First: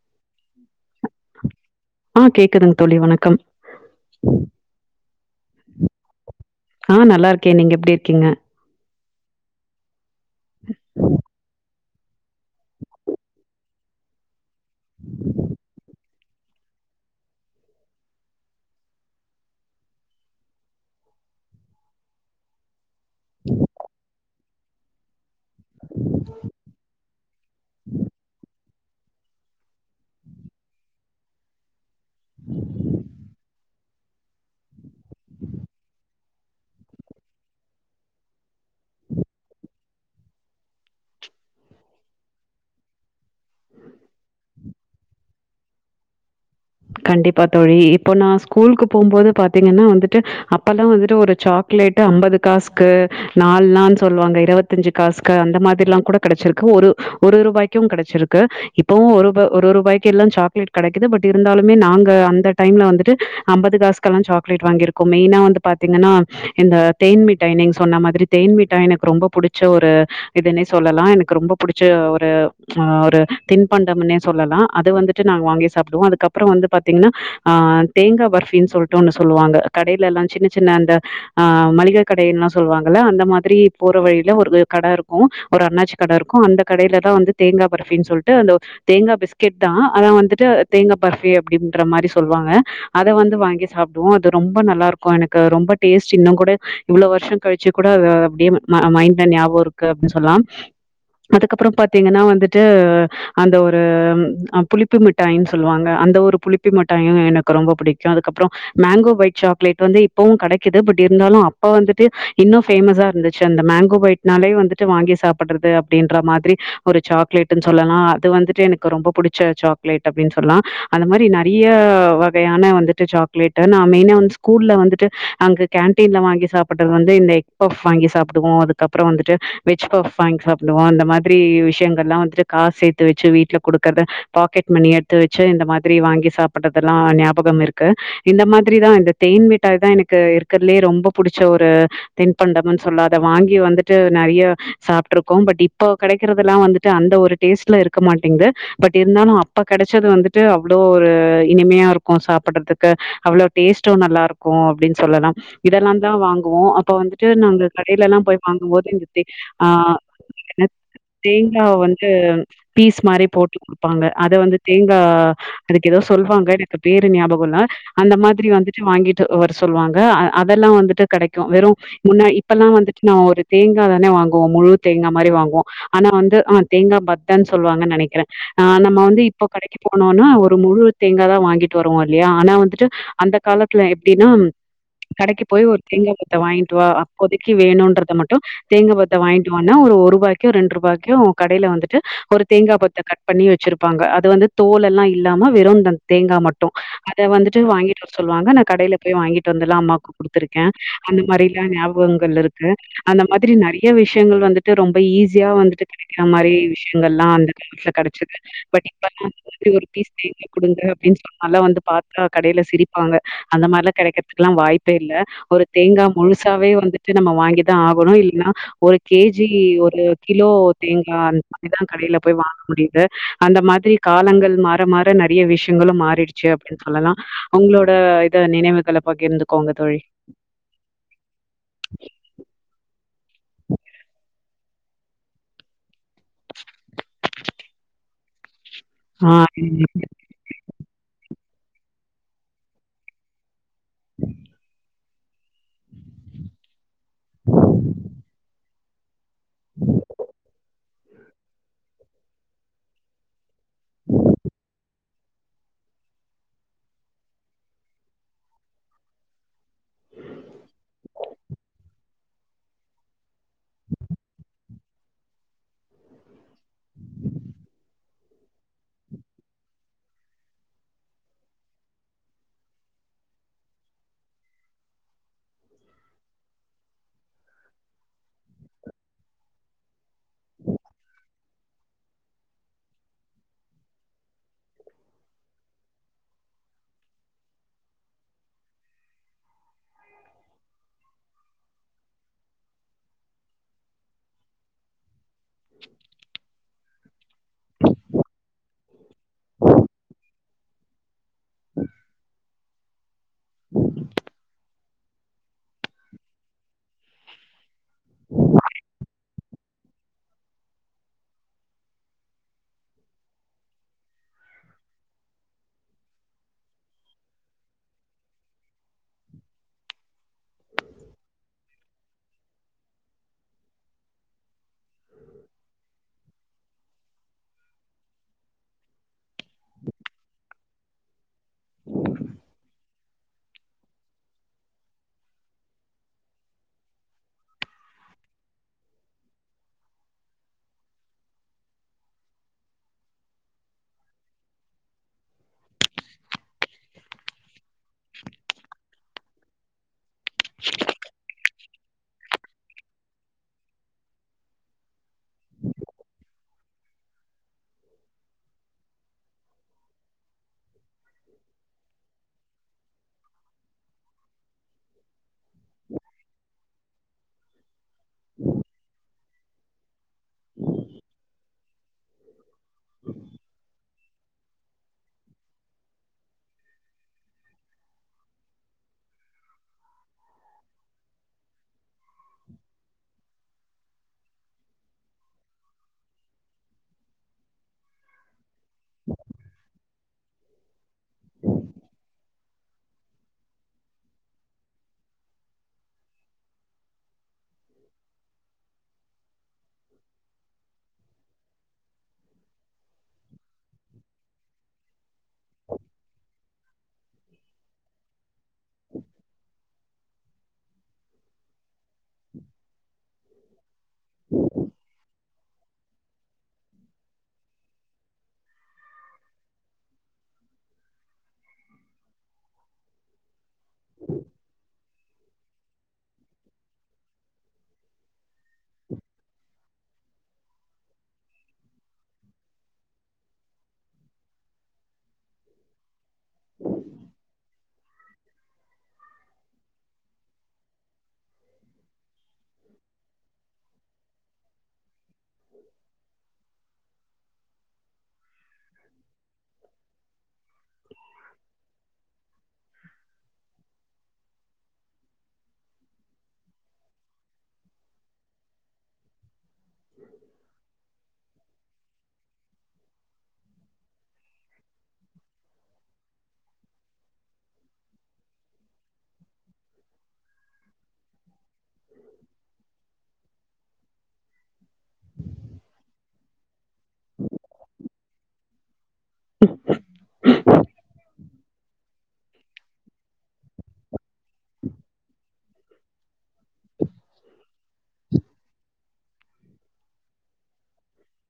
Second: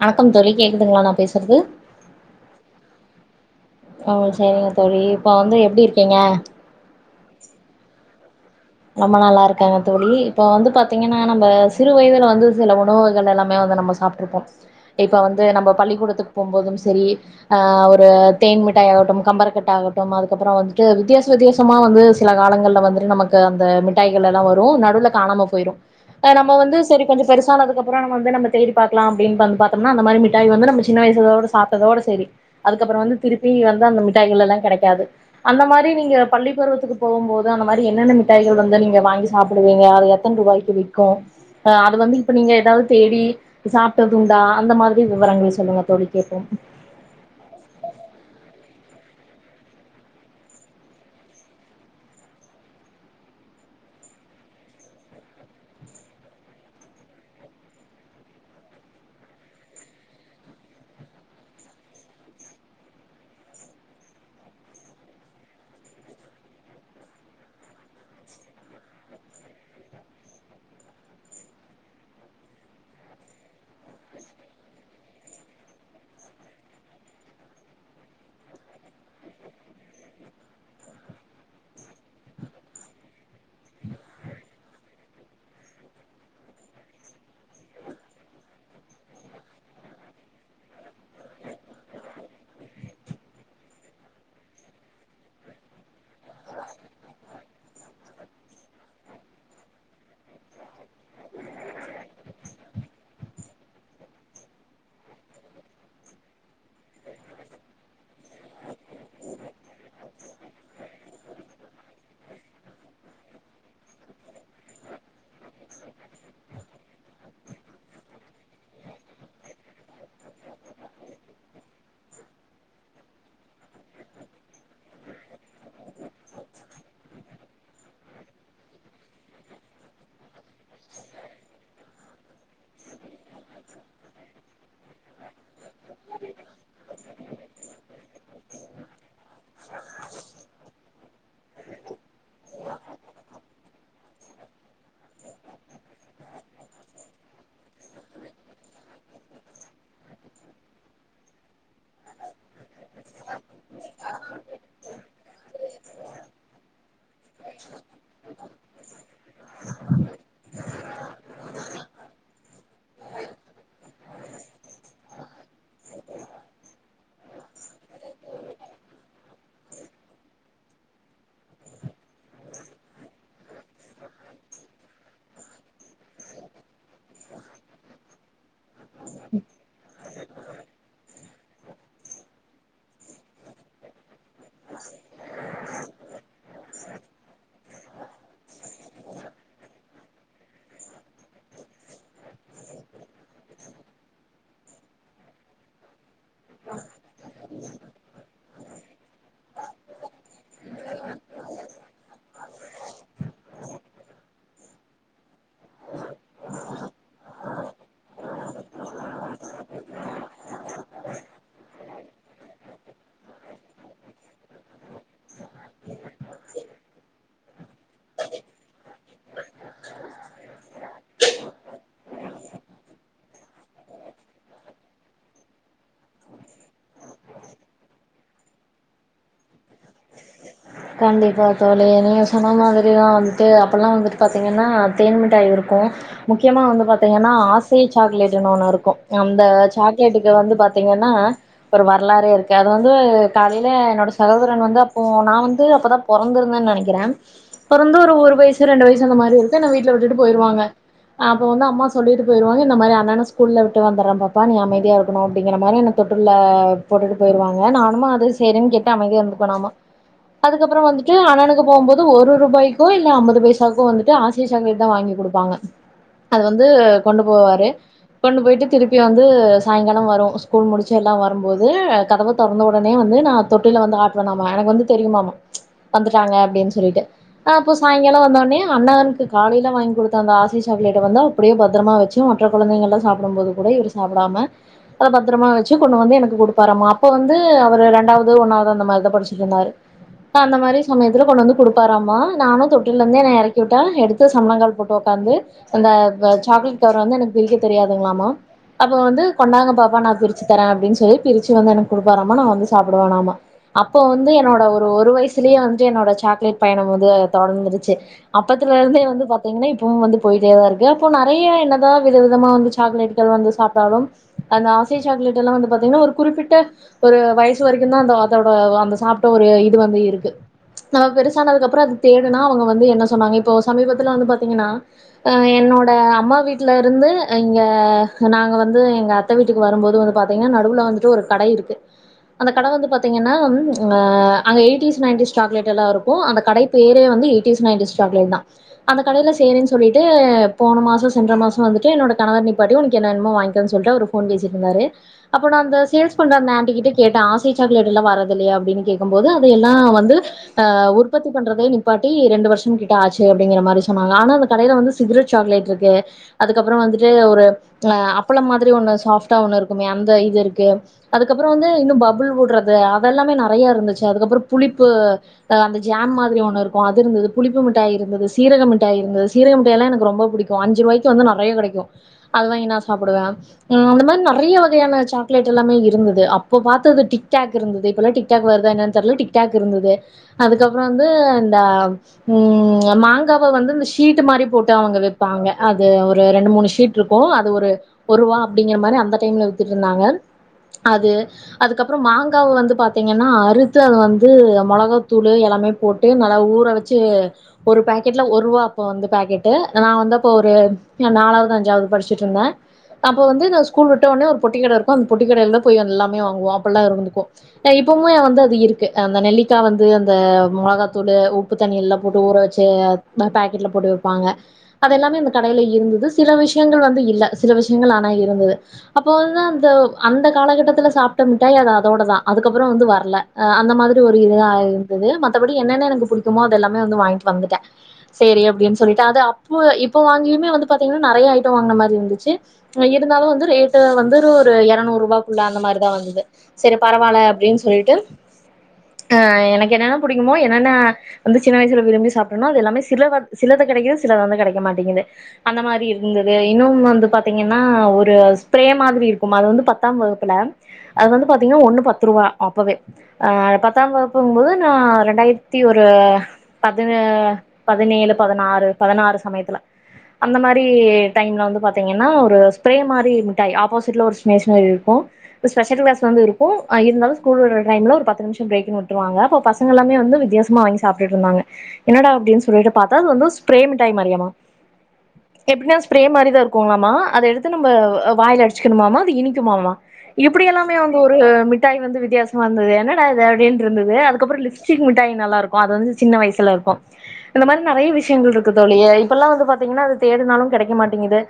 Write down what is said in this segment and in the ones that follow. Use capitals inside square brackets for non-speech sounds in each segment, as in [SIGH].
வணக்கம் தோழி கேக்குதுங்ளா நா பேசுறது ஆ கேக்குதுங்க தோழி வணக்கம். உம் சரிங்க தோழி இப்ப வந்து எப்டி இருக்கீங்க ஆ நல்லா இருக்கே நீங்க எப்டி இருக்கீங்க ரொம்ப நல்லா இருக்கங் தோழி இப்ப வந்து பாத்தீங்கன்னா நம்ப சிறு வயதுல வந்து சில உணவுகள் எல்லாமே வந்து நம்ம சாப்ட்டுருப்போ இப்ப வந்து நம்ப பள்ளிகூடத்துக்கு போம்போதும் சரி ஆஹ் ஒரு தேன் மிட்டாய் ஆகட்டும் கம்பரக்கட் ஆகட்டும் அதுக்கப்புறோ வந்துட்டு வித்தியாச வித்தியாசமா வந்து சில காலங்கள வந்துட்டு நம் க அந்த மிட்டாய்கள் எல்லா ஒரு ரு நடுவுல காணாம போயிரு நம்ம வந்து சரி கொஞ்சோ பெருசானதுக்கப்றோ நம்ம வந்து நம்ம தேடி பாக்லா அப்டினு வந் பாத்தம்னா அந்த மாரி மிட்டாய் வந்து நம்ம சின்ன வயசுல சாப்டதோட ச சரி அதுக்கப்பறோ வந்து திருப்பி வந் தா அந்த மிட்டாய்கலெல்லா கெடைக்காது அந்த மாரி நீங்க பள்ளி பருவத்துக்கு போகு போது அந்த மாரி என்னென்ன மிட் டாய்கள் வந்து நீங்க வாங்கி சாப்புடுவீங்க அது எத்தன ரூபாய்க்கு விக்கு அ அத வந்து இப்ப நீங்க எதாவது தேடி சாப்டதுண்டா அந்த மாதிரி விவரங்கள் சொல்லுங்க தோழி கேப்போ கண்டிப்பா தோழி இப்போ நா ஸ்கூலுக்கு போம்போது பாத்தீங்கன்னா வந்துட்டு அப்பல்லா வந்துட்டு ஒரு சாக்லேட் அம்பது காஸ்கு நால்னானு சொல்லுவாங்க இருவத்தஞ்சு காஸ்கு அந்த மாதிரில்லா கூட கெடச்சிருக்கு ஒரு ஒரு ரூபாய்க்கு கெடச்சிருக்கு இப்பவு ஒருப ஒரு ரூபாய்க்கெல்லா சாக்லேட் கெடைக்குது பட் இ ருந்தாலுமே நாங்க அந்த டைம்ல வந்துட்டு அம்பது காஸ்கெல்லா சாக்லேட் வாங்கிருக்கோ மெயினா வந்து பாத்தீங்கன்னா இந்த தேன் மிட்டாய் நீங்க் சொன்ன மாதிரி தேன் மிட்டாய் எனக்கு ரொம்ப புடிச்ச ஒரு இதுனே சொல்லலா எனக்கு ரொம்ப புடிச்ச ஒரு ஒரு தின்பண்டம்னே சொல்லலா அது வந்துட்டு நா வாங்கி சாப்டுவோ அதுக்கப் ப்றோ வந்து பாத்தீங்கன்னா ஆஹ் தேங்கா பர்ஃபீன்னு சொல்டு ஒண்ணு சொல்லுவாங்க கடைலலா சின்ன சின்ன அந்த ஆஹ் மளிகை கடைலா சொல்லுவாங்கல்ல அந்த மாதிரி போற வழில ஒரு கட இருக்கு ஒரு அண்ணாச்சி கட இருக்கு அந்த கடைல்லா வந்து தேங்கா பர்ஃபின்னு சொல்டு அந்த தேங்கா பிஸ்கெட் தா அனா வந்துட்டு தேங்கா பர்ஃபி அப்டின்ற மாரி சொல்லுவாங்க அத வந்து வாங்கி சாப்டுவோ அது ரொம்ப நல்லா இருக்கொ எனக்கு ரொம்ப டேஸ்ட் இன்னு கூட இவ்ளோ வருஷோ கழிச்சு கூட அது அப்டியே ம மைண்ட்ல ஞாபக இருக்கு அப்டின்னு சொல்லா அதுக்கப்றோ பாத்தீங்கன்னா வந்துட்டு அந்த ஒரு புளிப்பு மிட்டாய்னு சொல்லுவாங்க அந்த ஒரு புளிப்பி மிட்டாயு எனக்கு ரொம்ப புடிக்கு அதுக்கப்றோ மேங்கோ பைட் சாக்லேட் வந்து இப்பவு கெடைக்குது பட் இருந்தாலு அப்ப வந்துட்டு இன்னு ஃபேமஸா இருந்துச்சு அந்த மேங்கோ பைட்னாலே வந்துட்டு வாங்கி சாப்புட்றது அப்டின்ற மாதிரி ஒரு சாக்லேட்டுனு சொல்லலா அது வந்துட்டு எனக்கு ரொம்ப புடிச்ச சாக்லேட் அப்டின்னு சொல்லா அந்த மாரி நெறைய வகையான வந்துட்டு சாக்லேட்டு நா மெயினா வந்து ஸ்கூல்ல வந்துட்டு அங்கு கேன்டீன்ல வாங்கி சாப்புட்றது வந்து இந்த எக் பஃப் வாங்கி சாப்டுவோ அதுக்கப்றோ வந்துட்டு வெஜ் பஃப் வாங்கி சாப்டுவோ அந்த மாதிரி விஷயங்கள்லா வந்துட்டு காஸ் சேத்து வெச்சு வீட்ல குடுக்கற்த பாக்கெட் மணி எடுத்து வச்சு இந்த மாத் த்றி வாங்கி சாப்டதெல்லா ஞாபகம் இருக்கு இந்த மாதிரிதா இந்த தேன் மிட்டாய் தா எனக்கு இருக்கற்லெயே ரொம்ப புடிச்ச ஒரு தின்பண்டம்னு சொல்லாத வாங்கி வந்துட்டு நெறைய சாப்ட்ருக்கோ பட் இப்போ கெடைக்கறதெல்லா வந்துட்டு அந்த ஒரு டேஸ்ட்ல இருக்க மாட்டேங்க்து பட் இருந்தாலு அப்ப கெடைச்சது வந்துட்டு அவ் வ்ளோ ஒரு இனிமையா இருக்கொ சாப்பட்றதுக்கு அவ்ளோ டேஸ்ட்டு நல்லா இருக்கொ அப்டின்னு சொல்லலா இதெல்லா தா வாங்குவோ அப்ப வந்துட்டு நாங்க கடைலலா போய் வாங்குபோது இந்த தி ஆஹ் னு தேங்கா வந்து பீஸ் மாரி போட்டு குடுப்பாங்க அத வந்து தேங்கா அதுக்கு எதோ சொல்வாங்க எனக்கு பேரு நியாபகோல்ல அந்த மாதிரி வந்துட்டு வாங்கிட்டு வர் சொல்வாங்க அ அதெல்லா வந்துட்டு கெடைக்கு வெறு முன்ன இப்ப எல்லா வந்துட்டு நம் ஒரு தேங்கா தானே வாங்குவோ முழு தேங்கா மாரி வாங்குவோ ஆனா வந்து ஆஹ் தேங்கா பத்தனு சொல்லுவாங்க நெனைக்குற ஆஹ் நம்ம வந்து இப்போ கடைக்கி போனோனா ஒ ரு முழு தேங்கா தா வாங்கிட்டு வருவோ இல்லையா ஆனா வந்துட்டு அந்த காலத்துல எப்டின்னா கடைக்கு போய் ஒரு தேங்கா பத்த வாங்கிட்டு வா அப்போதக்கி வேணுன்றத மட்டு தேங்கா பத்த வாங்கிட்டு வான ஒரு ஒருபாயாக்கு ரெண்ட்ருபாய்க்கு கடைல வந்துட்டு ஒரு தேங்கா பத்த கட் பண்ணி வெச்சிருப்பாங்க அது வந்து தோல் எல்லா இ ல்லாம வெறுந்தன் தேங்கா மட்டு அத வந்துட்டு வாங்கிட்டு வர் சொல்லுவாங்க நன் கடைல போய் வாங்கிட்டு வந்தெல்லா அம்மாக்கு குடுத்துருக்கே அந்த மாரில்லா ஞாபகங்கள் இருக்கு அந்த மாதிரி நெறைய விஷயங்கள் வந்துட்டு ரொம்ப ஈஸியா வந்துட்டு கெடைக்கிற மாரி விஷயங்கள்லா அந்த காலத்துல கெடச்சது பட் [INAUDIBLE] நீங்க குடுங்க அப்டின்னு சொன்னாலே வந்து பாத்தா கடைல சிரிப்பாங்க அந்த மாரிலா கெடைக்கறதுக்குல்லா வாய்ப்பே இல்ல ஒரு தேங்கா முழுசாவே வந்துட்டு நம்ம வாங்கி தா ஆகணு இல்ன்னா ஒரு கேஜ் ஜி ஒரு கிலோ தேங்கா அது துதா கடைல போய் வாங்க முடிது அந்த மாதிரி காலங்கள் மா ற மாற நெறைய விஷயங்களு மாறிடுச்சு அப்டின்னு சொல்லலா அவங்க்ளோட இத நினைவுகள பகிர்ந்துக் கண்டிப்பா தோழி நீங்க சொன்ன மாதிரிதா வந் து அப்பல்லா வந்து பாத்தீங்கன்னா தேன் மிட்டாய் இருக்கு முக்கியமா வந்து பாத்தீங்கன்னா ஆசை சாக்லேட்டுனு ஒன்னு இருக் கு ஆ அந்த ம். சாக்லேட்டுக்கு வந்து பாத்தீங்கன்னா ஒரு வர்லாறு இருக்கு அது வந்து காலைல என்னோட சகோதரன் வந்து அப் ப்போ நா வந்து அப்பொதா பொறந்துருந்தே நெனைக்குறே பிறந்து ஒரு ஒரு வய்சு ரெண்டு வய்ச் [UNINTELLIGIBLE] இருக்கு என்ன வீட்ல விட்டுட்டு போய்டுவங்க அப்ப வந்து அம்மா ச் சொல்லிட்டு போயிருவாங்க இந்த மாரி அண்ணனச் ஸ்கூல்லவிட்டு வந்துற பாப்பா நீ அமைதியா இரு கனொ அப்டிங்கிற மாரி என்ன தொட்டுல்ல போட்டுட்டு போயிருவாங்க நானும்மா அது சரின்னு கேட்டு அமைதியா இருந்துப்பேணாமா அதுக்கப்றோ வந்துட்டு அண்ணனுக்கு போம்போது ஒரு ரூபாய்க்கு இல்ல அம்பது பைசாக்கோ வந்துட்டு ஆசை சாக்லேட் தா வாங்கி குடுப்பாங்க. அது வந்து கொண்டு போவாரு கொண்டு போய்ட்டு திருப்பி வந்து சாய்ங்கால வரு ஸ்கூல் முடிச்சு எல்லா வரும்போது கதவு தொரந்த உடனே வந்து நா தொட்டில வந்து ஆட்டுவே நாம எனக்கு வந்து தெரியுமாம வந்துட்டாங்க அப்டின்னு சொல்லிடு அப்போ சாய்ங்காலொ வந்த ஒட்னே அண்ணனுக்கு காலைல வாங்கி கொடுத்த அந்த ஆசை சாக்லட வந்து அப்படியே பத்ரமா வெச்சு மற்ற கெழந்தைங்கள்லா சாப்டம்போது கூட இவரு சாப்டாம அ பத்ரமா வெச்சு கொண்டு வந்து எனக்கு குடுப்பாராமா அப்போ வந்து அவரு ரெண்டாவது ஒன்னாவது அந்த மாரி தா படிச்சுடு இருந்தாரு அந்த மாரி சமயத்துல கொண்டு வந்து குடுப்பாராமா நானு தொட்டில்ல இருந்து என்ன எறக்கி விட்டா எடுத்து சம்ளங்கால் போட்டு ஒக் வந்து அந்த வ சாக்லேட் கவர் வந்து எனக்கு பிரிக்க தெரியாதுங்க்ளாமா அப்ப வந்து கொண்டாங்க பாப்பா நா பிரி தரே அப்டின்னு சொல்லி பிரிச்சு வந்து எனக்கு குடுப்பாராமா நா வந்து சாப்படுவோனாமா அப்போ வந்து என்னோட் ஒரு ஒரு வயசுலேயே வந்து என்னோட சாக்லேட் பயணம் வந் து தொடர்ந்துருச்சு அப்பத்துல இருந்தே வந்து பத் தீங்கன்னா இப்பவூ வந்து போயிட்டேதா இருக்கு அப்போ நெறைய என்னதா வித விதமா வந்து சாக்லேட்கள் வந்து சாப்பிட்டாலும் அந்த ஆசை சாக்லேட் எல்லா வந்து பாத்தீங்கன்னா ஒரு குறிப்பிட்ட ஒரு வயசு வரைக்கூ தா அந்த அதோட அந்த சாப் ஒரு இது வந்து இருக்கு நாம பெருசானதுக்கப்றோ அது தேடுனா அவங்க வந்து என்ன சொன்னாங்க இப்போ சமீபத்துல வந்து பாத்தீங்கன்னா அ என்னோட அம்மா வீட்டுலருந்து இங்க நாங்க வந்து எங்க அத்தை வீட்டுக்கு வரும்போது வந்து பாத்தீங்கன்னா நடுவுல வந்துட்டு ஒரு கடை இருக்கு அந்த கடை வந்து பாத்தீங்கன்னா ம் அங்க அங்க எயிட்டிஸ் நைன்டிஸ் சாக்லேட் எல்லா இருக்கூ அந்த கடை பேரே வந்து எயிட்டிஸ் நைன்டிஸ் சாக்லேட் தா அந்த கடையில செரின்னு சொல்லிட்டு போன மாசோ சென்ற மாசோ வந்துட்டு என்னோட கணவர் நிப்பாட்டி உனக்கு என்ன வேணுமோ வாங்கிக்கேன்னு சொல்லிட்டு அவரு ஃபோன் பேசிட்ருந்தாரு அப்போ நா அந்த சேல் பண்ற அந்த ஆண்ட்டி கிட்ட கேட்டே ஆசை சாக்லட்லா வரதில்லையா அப் அப்டின்னு கேக்கும்போது அதையல்லா வந்து ஆ உற்பத்தி பண்றதே நிப்பாட்டி ரெண்டு வருஷம் கிட்ட ஆச்சு அப்படிங்கிற மாரி சொன்னாங்க ஆனா அந்த கடையில வந்து சிகரெட் சாக்லேட் இருக்கு அதுக்கப்புறம் வந்துட்டு ஒரு ஆ அப்பளம் மாதிரி ஒன்னு சாஃப்டா ஒன்னு இருக்குமே அந்த இது இருக்கு அதுக்கப்றோ வந்து இன்னூ பபுள் விடுறது ஆப் வெல்லாம நாத் றைய இருந்துச்சு அதுக்கப்றோ புளிப்பு அ அந்த ஜேம் மாரி ஒன்னு இருக்கூ அது இருந்துது புளிப்பு மிட்டாய் இருந்துது சீரக மிட்டாய் இருந்துது சீரக மிட்டாயல்லா எனக்கு ரொம்ப பிடிக்கூ அஞ்சு ரூவாய்க்கு வந்து நறைய கிடைக்கூ அது வாங்கி நா சாப்டுவே ஆ அந்த மாத் நெறைய்ய வகையான சாக்லேட் எல்லாம இருந்துது அப்ப பாத்தது டிக்டாக் இருந்துது இப்பல்லா டிக் டாக் வருதா என்னன்னு தெர்ல டிக்டாக் இருந்துது அதுக்கப்றோ வந்து இந்த ம் மாங்காவ வந்து இந்த ஷீட் மாரி போட்டு அவங்க வெப்பாங்க அது ஒரு ரெண்டு மூணு ஷீட்ருக்கூ அது ஒரு ஒரூவ் அப்டிங்கிற மாரி அந்த டைம்ல வித்துட்டு இருந்தாங்க அது அதுக்கப்றோ மாங் காவ வந்து பாத் தீங்கன்னா அறுத்து அது வந்து மொளகா தூளு எல்லாமே போட்டு நல்லா ஊற வச்சு ஒரு பேக்கெட்ல ஒருவா அப்போ வந்து பேக்கெட்டு நா வந்து அப்ப ஒரு நாலாவது அஞ்சாவது படிச்சுட்ருந்தேன் அப்ப வந்து நா ஸ்கூல் விட்ட ஒடனே ஒரு பொட்டி கட இருக்கூ அந்த பொட்டிக்கடையில தா போய் எல்லாமே வாங்குவோ அப்படில்லா இருந்துருக்கோ அ இப்பவூ வந்து அது இருக்கு அந்த நெல்லிக்கா வந்து அந்த மொளகாத்தூளு உப்பு தண்ணியல்லா போட்டு ஊற வச்சு பாக்கெட்ல போட்டு வெப்பாங்க அது எல்லாமே அந்தக் கடையில இருந்துது சில விஷயங்கள் வந்து இல்ல சில விஷயங்கள் ஆனா இருந்துது அப்ப வந்து அந்த அந்த காலகட்டத்துல சாப்ட மிட்டாய் அது அதோட தா அதுக்கப்றோ வந்து வரல ஆ அந்த மாதிரி ஒரு இதா இருந்துது மத்தபடி என்னன்ன எனக்கு பிடிக்குமோ அது எல்லாமே வந்து வாங்கிட்டு வந்துட்டே செரி அப்டின்னு சொல்லிட்டு அது அப்போ இப் போ வாங்கியுமே வந்து பாத்தீங்கன்னா நெறைய ஐட்டோ வாங்கின மாரி இருந்துச்சு இருந்தாலு வந்து ரேட்டு வந்து ஒரு எரநூரூபாக்குள்ள அந்த மாதிரி தா வந்தது செரிப் பரவால்ல அப்டின்னு சொல்லிட்டு ஆ எனக்கு என்னன்ன பிடிக்குமோ என்னன்ன வந்து சின்ன வயசுல விரும்பி சாப்டேனோ அது எல்லாமே சில சிலதை கெடைக்குது சிலது வந்து கெடைக்க மாட்டேங்குது அந்த மாரி இருந்துது இன்னொன்னு வந்து பாத்தீங்கன்னா ஒரு ஸ்ப்ரே மாதிரி இருக்கூ அது வந்து பத்தாம் வகுப்புல அது வந்து பாத் தீங்னா ஒன்னு பத்து ரூவா அப்பவே ஆ பத்தாம் வகுப்பும்போது நா ரெண்டாயிரத்தி ஒரு பதினே பதினேழு பதனாறு பதனாறு சமயத்துல அந்த மாரி டைம்ல வந்து பாத்தீங்னா ஒரு ஸ்ப்ரே மாரி மிட்டாய் ஆபோசிட்ல ஒரு ஸ்னேஷ்னரி இருக்கூ ஸ்பெஷல் கிளாஸ் வந்து இரு கூ இருந்தாலூ ஸ்கூல் விடுற டைம்ல் ஒரு பத்து நிமிஷோ பிரேக்குன்னு விட்ருவாங்க அப்போ பசங்கல்லாமே வந்து வித்யாசமா வாங்கி சாப்டுட்ருந்தாங்க என்னடா அப்டின்னு சொல்லிட்டு பாத்தா அது வந்து ஸ் ப்ரே மிட்டாய் மாரியாமா எப்டினா ஸ்ப்ரே மாரிதா இருக்குங்ளாமா அத எடுத்து நம்ம வாயில அடிச்சுக்கணுமாமா பி இனிக்குமாமா இப்டி எல்லாமே அங்க ஒ ஆ மிட்டாய் வந்து வித்தியாசமா இருந்துது என்னடா இது அப்டின்டுருந்துது அதுக்கப்றோ லிப்ஸ்டிக் மிட்டாய் நல்லாருக்கூ அது வந்து சின்ன வயசுல இருக்கூ இந்த மாரி நெறைய விஷயங்கள் இருக்கு தோழி இப்பல்லா வந்து பாத்தீங்னா அது தேடினாலு கெடைக்க மாட்டேங்குது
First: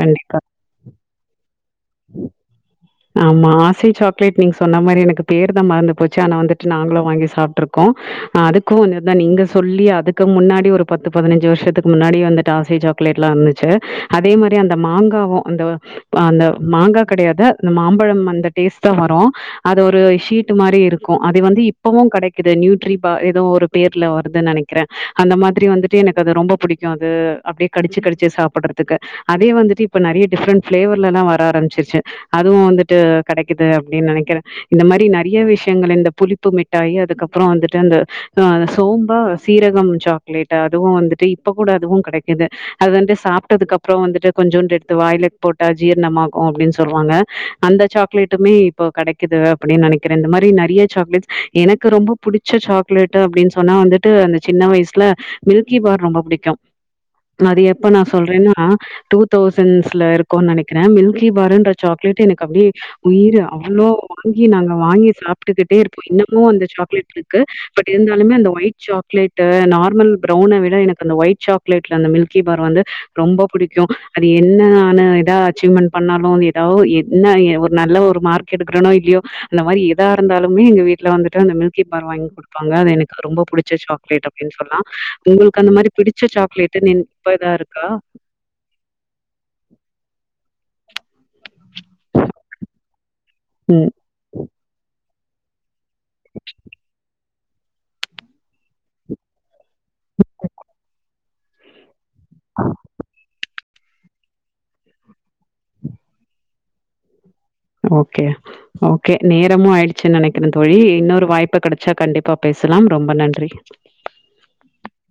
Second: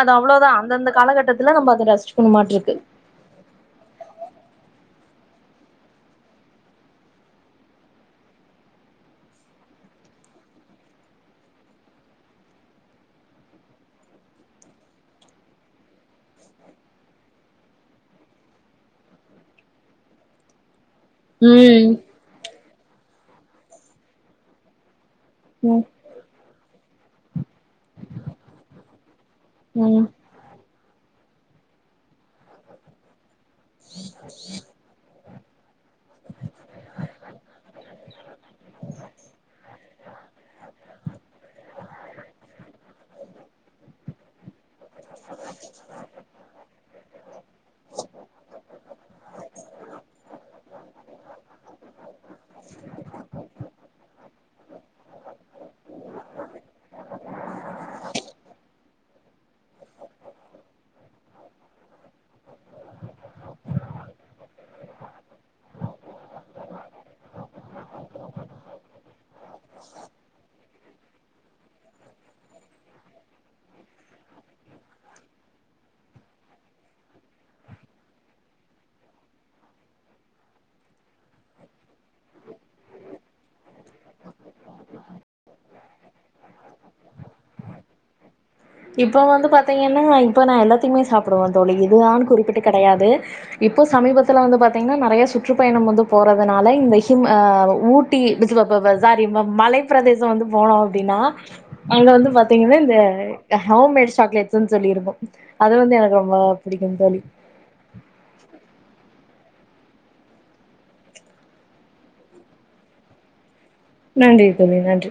அது அவ்ளோதா அந்தந்த காலகட்டத்துல நம்ம அத ரசிச்சுக்கணுமாட்ருக்கு ஆமா ஆசை சாக்லேட் நீங்க சொன்ன மாரி எனக்கு பேர்தா மறந்து போச்சு ஆனா வந்துட்டு நாங்களூ வாங்கி சாப்டுருக்கோ ஆ அதுக்கு ‌ [UNINTELLIGIBLE] நீங்க சொல்லி அதுக்கு முன்னாடி ஒரு பத்து பதினஞ்சு வருஷத்துக்கு முன்னாடி வந்துட்டு ஆசை சாக்லேட் எல்லா இருந்துச்சு அதே மாரி அந்த மாங்காவு அந்த அந்த மாங்கா கெடையாது அந்த மாம்பழம் அந்த டேஸ்ட் தா வரூ அது ஒரு ஷீட்டு மாரி இருக் கூ அது வந்து ம் இப்பவூ கெடைக்குது நியூட்ரிபா ஏதோ ஒ ரு பேர்ல வருது நெனைக்குறே அந்த மாதிரி ம் வந்துட்டு எனக்கு அது ரொம்ப புடிக் யாது அப்டே கடிச்சு கடிச்சு சாப்பிடறதுக்கு அதே வந்துட்டு இப்ப ம் நெறைய டிஃப்ரெண்ட் பிளேவர் லல்லா வர ஆரம்பிச்சிருச்சு அதுவு வந்துட்டு கெடைக்குது அப்டின் நெனைக்கிறே இந்த மாதிரி ந றிய விஷயங்கள் இந்த புளிப்பு மிட்டாயி அதுக்கப்புறோ வந்துட்டு அந்த அ சோம்பா சீரகம் சாக்லேட் அதுவு வந்துட்டு இப்ப கூட அதுவு கெடைக்குது அது வந்து சாப்ட்டதுக்கு அப்புறோ வந்துட்டு கொஞ்சூண்ட் எடுத்து வாய்லெ போட்டா ஜீரணமாகு அப்டீன் சொல்வாங்க அந்த சாக்லேட்டுமே இப்போ கெடைக்குது அப்டின் நெனைக்கிறே இந்த மாரி நெறைய சாக்லேட்ஸ் எனக்கு ரொம்ப புடிச்ச சாக்லேட் அப்டின் சொன்னா வந்துட்டு அந்த சின்ன வயசுல மில்கி பார் ரொம்ப புடிக்கு அது எப்ப நா சொல்றேன்னா டூத் தௌசண்ஸ்ல இருக்கோன் நெனைக்கிறே மில்கி பாருன்ற சாக் கிலேட் எனக்கு அப்டியே உயிரு அவ்ளோ வாங்கி நாங்க வாங்கி சாப்ட்டுக்கிட்டே இருப்போ இன்னமு அந்த சாக்லேட் ருக்கு பட் இருந்தாலுமே அந்த ஒய்ட் சாக்லேட்டு நார்மல் பிரவுன விட எனக்கு அந்த ஒயிட் சாக்லேட்ல அந்த மில்கி பார் வந்து ரொம்ப புடிக்கு அது என்ன ஆன எத அச்சீவ்மெண்ட் பண்ணாலு வேத டவ் எ என்ன ஒரு நல்ல ஒரு மார்க் கெடுக்கிறனோ இல்லியோ அந்த மாரி எதா இருந்தாலுமே எங்க வீட்ல வந்துட்டு அந்த மில்கி பார் வாங்க் குடுப்பாங்க அது எனக்கு ரொம்ப பிடிச்ச சாக்லேட் அப்டின் சொல்லா உங்களுக்கு அந்த மாரி பிடிச்ச சாக்லேட்டு நின் இப்ப ஏதா இருக்கா இப்ப வந்து பாத்தீங்கன்னா இப்போ நா எல்லாதையுமே சாப் புருவ தோழி இதுதானு குறிப்பிட்டு கெடையாது இப்போ ம் சமீபத்துல வந்து பாத்தீங்கன்னா நெறைய ஸ் சுற்றுப்பயணம் வந்து போறதுனால இந்த ஹிம் ஆ ஊட்டி சாரி ம மலை பிரதேசோ வந்து போனோ அப்டின்னா அங்க வந்து பாத்தீங்கன்னா இந்த ஹோம் மேட் சாக்லேட்ஸ்ன்னு சொல்லி இருக்கு அது வந்து எனக்கு ரொம்ப புடிக்கு தோழி ஓகே ஓகே நேரமும் ஆயிடுச்சுன் நெனைக்கிறே தோழி இன்னொரு வாய்ப்பு கெடச்சா கண்டிப்பா பேசலாம் ரொம்ப நன்றி நன்றி [UNINTELLIGIBLE] நன்றி